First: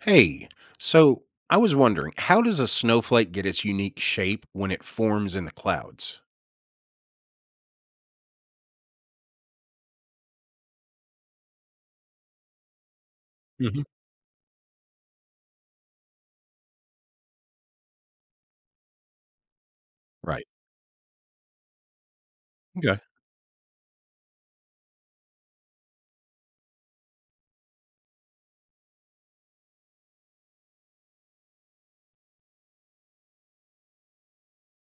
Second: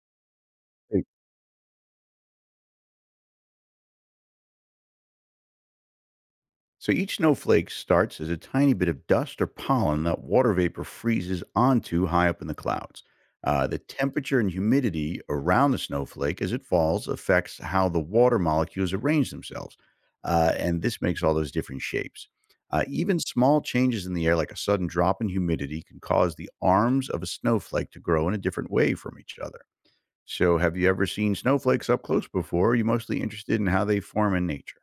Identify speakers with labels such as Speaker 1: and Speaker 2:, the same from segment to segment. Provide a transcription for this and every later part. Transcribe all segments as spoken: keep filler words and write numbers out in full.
Speaker 1: Hey,
Speaker 2: Right.
Speaker 1: so I was wondering, how does a snowflake get its unique shape when it forms in the clouds?
Speaker 2: So each snowflake starts as a tiny bit of dust or pollen that water vapor freezes onto high up in the clouds. Uh, the
Speaker 1: Hmm.
Speaker 2: temperature and humidity around the snowflake as it falls affects how the water molecules arrange themselves.
Speaker 1: Right.
Speaker 2: Uh, and this makes all those different shapes. Uh,
Speaker 1: Okay.
Speaker 2: even small changes in the air, like a sudden drop in humidity, can cause the arms of a snowflake to grow in a different way from each other. So, have you ever seen snowflakes up close before? Or are you mostly interested in how they form in nature?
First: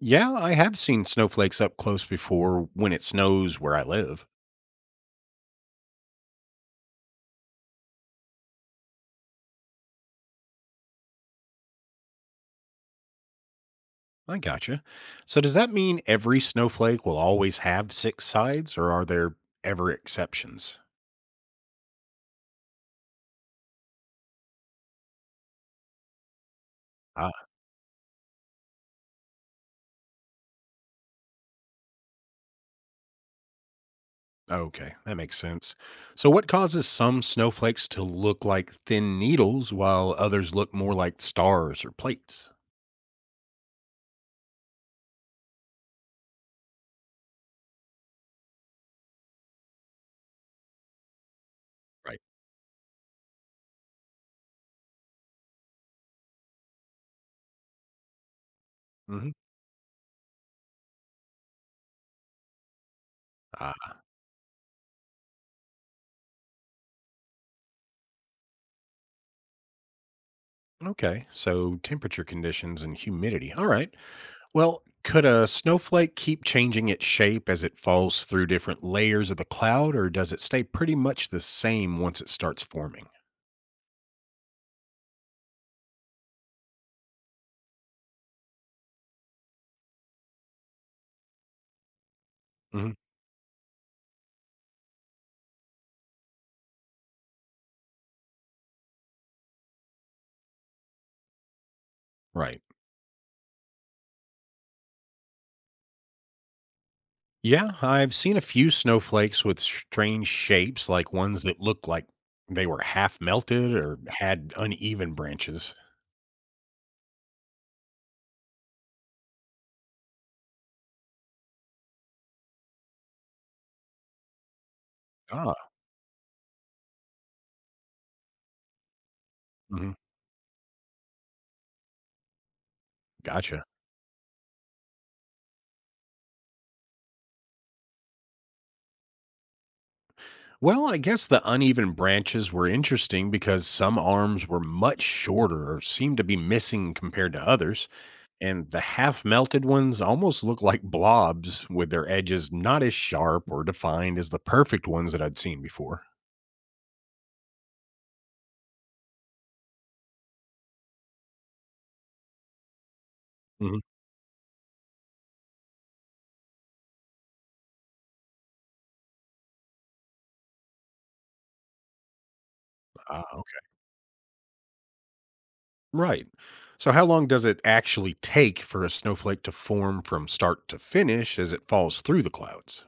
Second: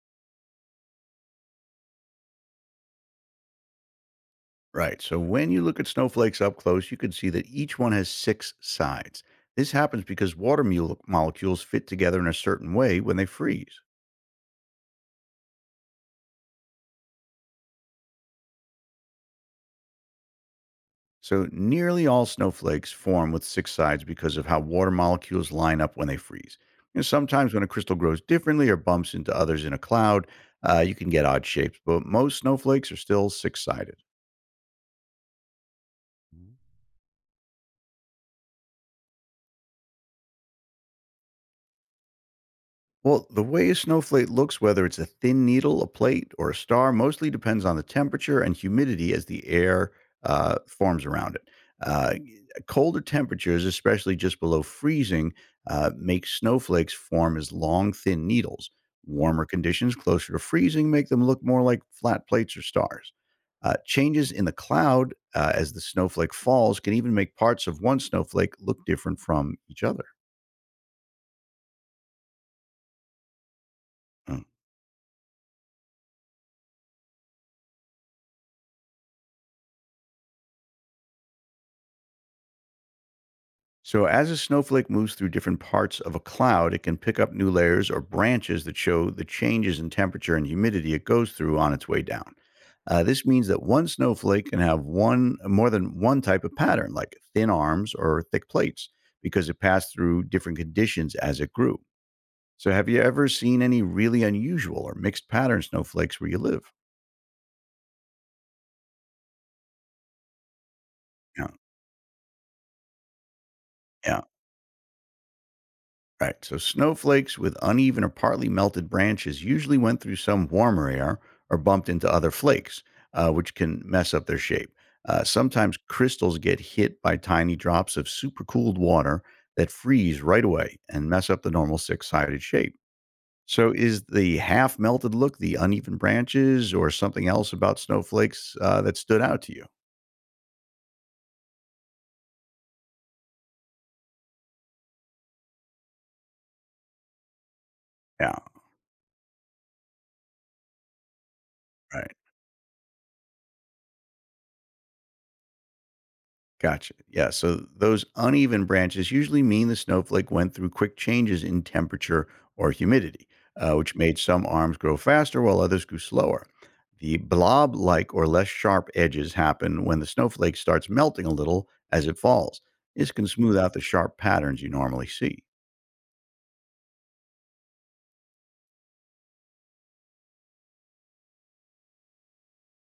Speaker 1: Yeah, I have seen snowflakes up close before when it snows where I live.
Speaker 2: Right. So when you look at snowflakes up close, you can see that each one has six sides. This happens because water mule- molecules fit together in a certain way when they freeze.
Speaker 1: I gotcha. So does that mean every snowflake will always have six sides, or are there ever exceptions?
Speaker 2: So nearly all snowflakes form with six sides because of how water molecules line up when they freeze. You know,
Speaker 1: Ah,
Speaker 2: sometimes when a crystal grows differently or bumps into others in a cloud, uh, you can get odd shapes, but most snowflakes are still six sided.
Speaker 1: okay, that makes sense. So what causes some snowflakes to look like thin needles while others look more like stars or plates?
Speaker 2: Well, the way a snowflake looks, whether it's a thin needle, a plate, or a star, mostly depends on the temperature and humidity as the air uh, forms around it. Uh,
Speaker 1: Right.
Speaker 2: Colder temperatures, especially just below freezing, uh, make snowflakes form as long, thin needles.
Speaker 1: Hmm.
Speaker 2: Warmer conditions closer to freezing make them look more like flat plates or stars. Uh, changes in the cloud, uh, as the snowflake falls can even make parts of one snowflake look different from each other.
Speaker 1: Okay, so temperature conditions and humidity. All right.
Speaker 2: Hmm.
Speaker 1: Well, could a snowflake keep changing its shape as it falls through different layers of the cloud, or does it stay pretty much the same once it starts forming?
Speaker 2: So, as a snowflake moves through different parts of a cloud, it can pick up new layers or branches that show the changes in temperature and humidity it goes through on its way down.
Speaker 1: Hmm.
Speaker 2: Uh, this means that one snowflake can have one more than one type of pattern, like thin arms or thick plates, because it passed through different conditions as it grew.
Speaker 1: Right.
Speaker 2: So, have you ever seen any really unusual or mixed pattern snowflakes where you live?
Speaker 1: Yeah, I've seen a few snowflakes with strange shapes, like ones
Speaker 2: Yeah,
Speaker 1: that look like they were half melted or
Speaker 2: yeah.
Speaker 1: had uneven branches.
Speaker 2: Right. So snowflakes with uneven or partly melted branches usually went through some warmer air or bumped into other flakes, uh, which can mess up their shape. Uh,
Speaker 1: Ah,
Speaker 2: sometimes crystals get hit by tiny drops of supercooled water that
Speaker 1: mhm,
Speaker 2: freeze right away and mess up the normal six sided shape.
Speaker 1: gotcha.
Speaker 2: So, is the half melted look, the uneven branches, or something else about snowflakes uh, that stood out to you?
Speaker 1: Well, I guess the uneven branches were interesting because some arms were much shorter or seemed to be missing compared to others,
Speaker 2: Yeah,
Speaker 1: and the half melted ones almost looked like blobs with their
Speaker 2: right.
Speaker 1: edges not as sharp or defined as the perfect ones that I'd seen before.
Speaker 2: Gotcha. Yeah. So those uneven branches usually mean the snowflake went through quick changes in temperature or humidity, uh,
Speaker 1: Mhm.
Speaker 2: which made some arms grow faster while others grew slower. The blob like or less sharp edges happen when the snowflake starts melting a little as it falls. This can
Speaker 1: Ah,
Speaker 2: smooth
Speaker 1: okay.
Speaker 2: out the sharp patterns you normally see.
Speaker 1: Right. So, how long does it actually take for a snowflake to form from start to finish as it falls through the clouds?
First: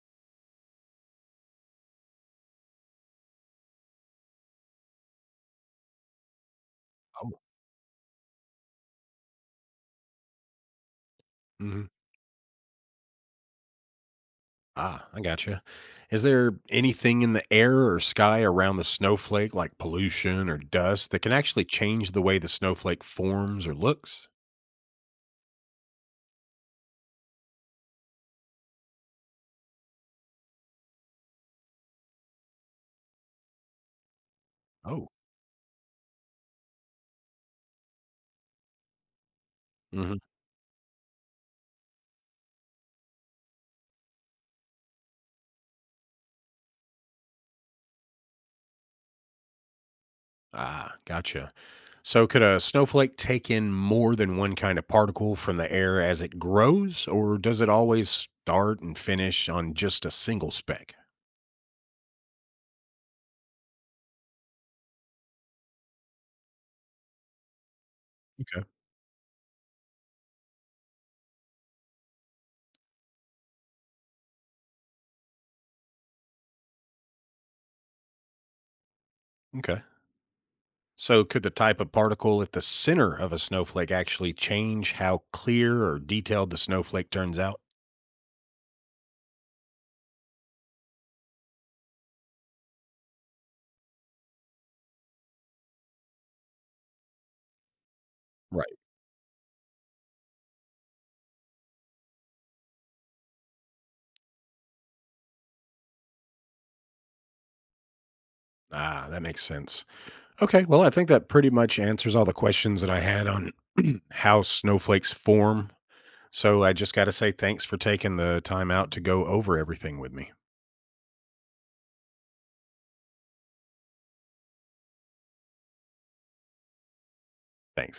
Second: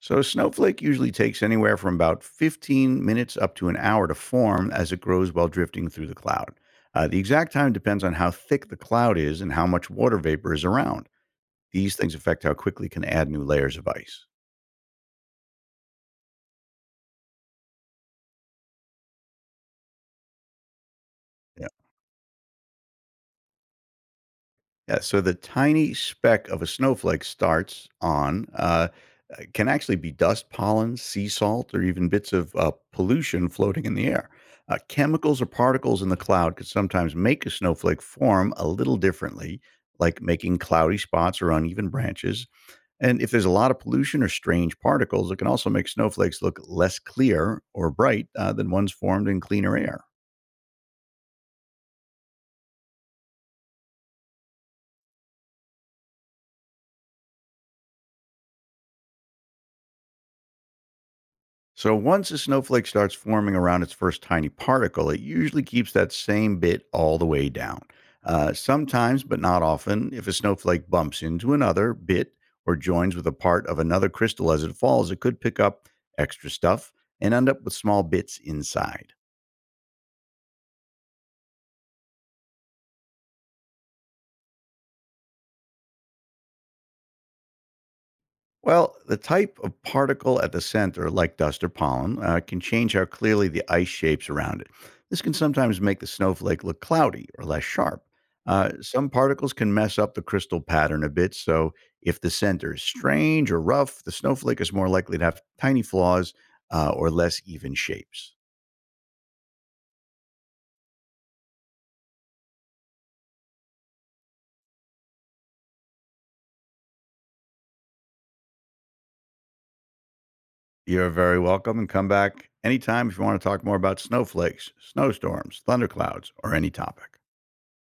Speaker 2: So, a snowflake usually takes anywhere from about fifteen minutes up to an hour to form as it grows while drifting through the cloud. Uh, the exact time depends on how thick the cloud is and how much water vapor is around.
Speaker 1: Oh.
Speaker 2: These things affect how quickly it can add new layers of ice.
Speaker 1: Ah, I gotcha. Is there anything in the air or sky around the snowflake, like pollution or dust, that can actually change the way the snowflake forms or looks?
Speaker 2: Yeah, so the tiny speck of a snowflake starts on uh, uh, can actually be dust, pollen, sea salt, or even bits of uh, pollution floating in the air. Uh,
Speaker 1: Oh.
Speaker 2: chemicals or particles in the cloud could sometimes make a snowflake form a little differently, like
Speaker 1: Hmm.
Speaker 2: making cloudy spots or uneven branches. And if there's a lot of pollution or strange particles, it can also make snowflakes look less clear or bright, uh, than ones formed in cleaner air.
Speaker 1: Ah, gotcha. So, could a snowflake take in more than one kind of particle from the air as it grows, or does it always start and finish on just a single speck?
Speaker 2: So once a snowflake starts forming around its first tiny particle, it usually keeps that same bit all the way down. Uh,
Speaker 1: Okay,
Speaker 2: sometimes, but not often, if a snowflake bumps into another bit or joins with a part of another crystal as it falls, it could pick up extra stuff and end up with small bits inside.
Speaker 1: okay. So, could the type of particle at the center of a snowflake actually change how clear or detailed the snowflake turns out?
Speaker 2: Well, the type of particle at the center, like dust or pollen, uh, can change how clearly the ice shapes around it. This can sometimes make the snowflake look cloudy or less sharp. Uh,
Speaker 1: Right.
Speaker 2: some particles can mess up the crystal pattern a bit, so if the center is strange or rough, the snowflake is more likely to have tiny flaws, uh, or less even shapes.
Speaker 1: Ah, that makes sense. Okay, well, I think that pretty much answers all the questions that I had on how snowflakes form. So I just got to say thanks for taking the time out to go over everything with me.
Speaker 2: You're very welcome and come back anytime if you want to talk more about snowflakes, snowstorms, thunderclouds, or any topic.
Speaker 1: Thanks.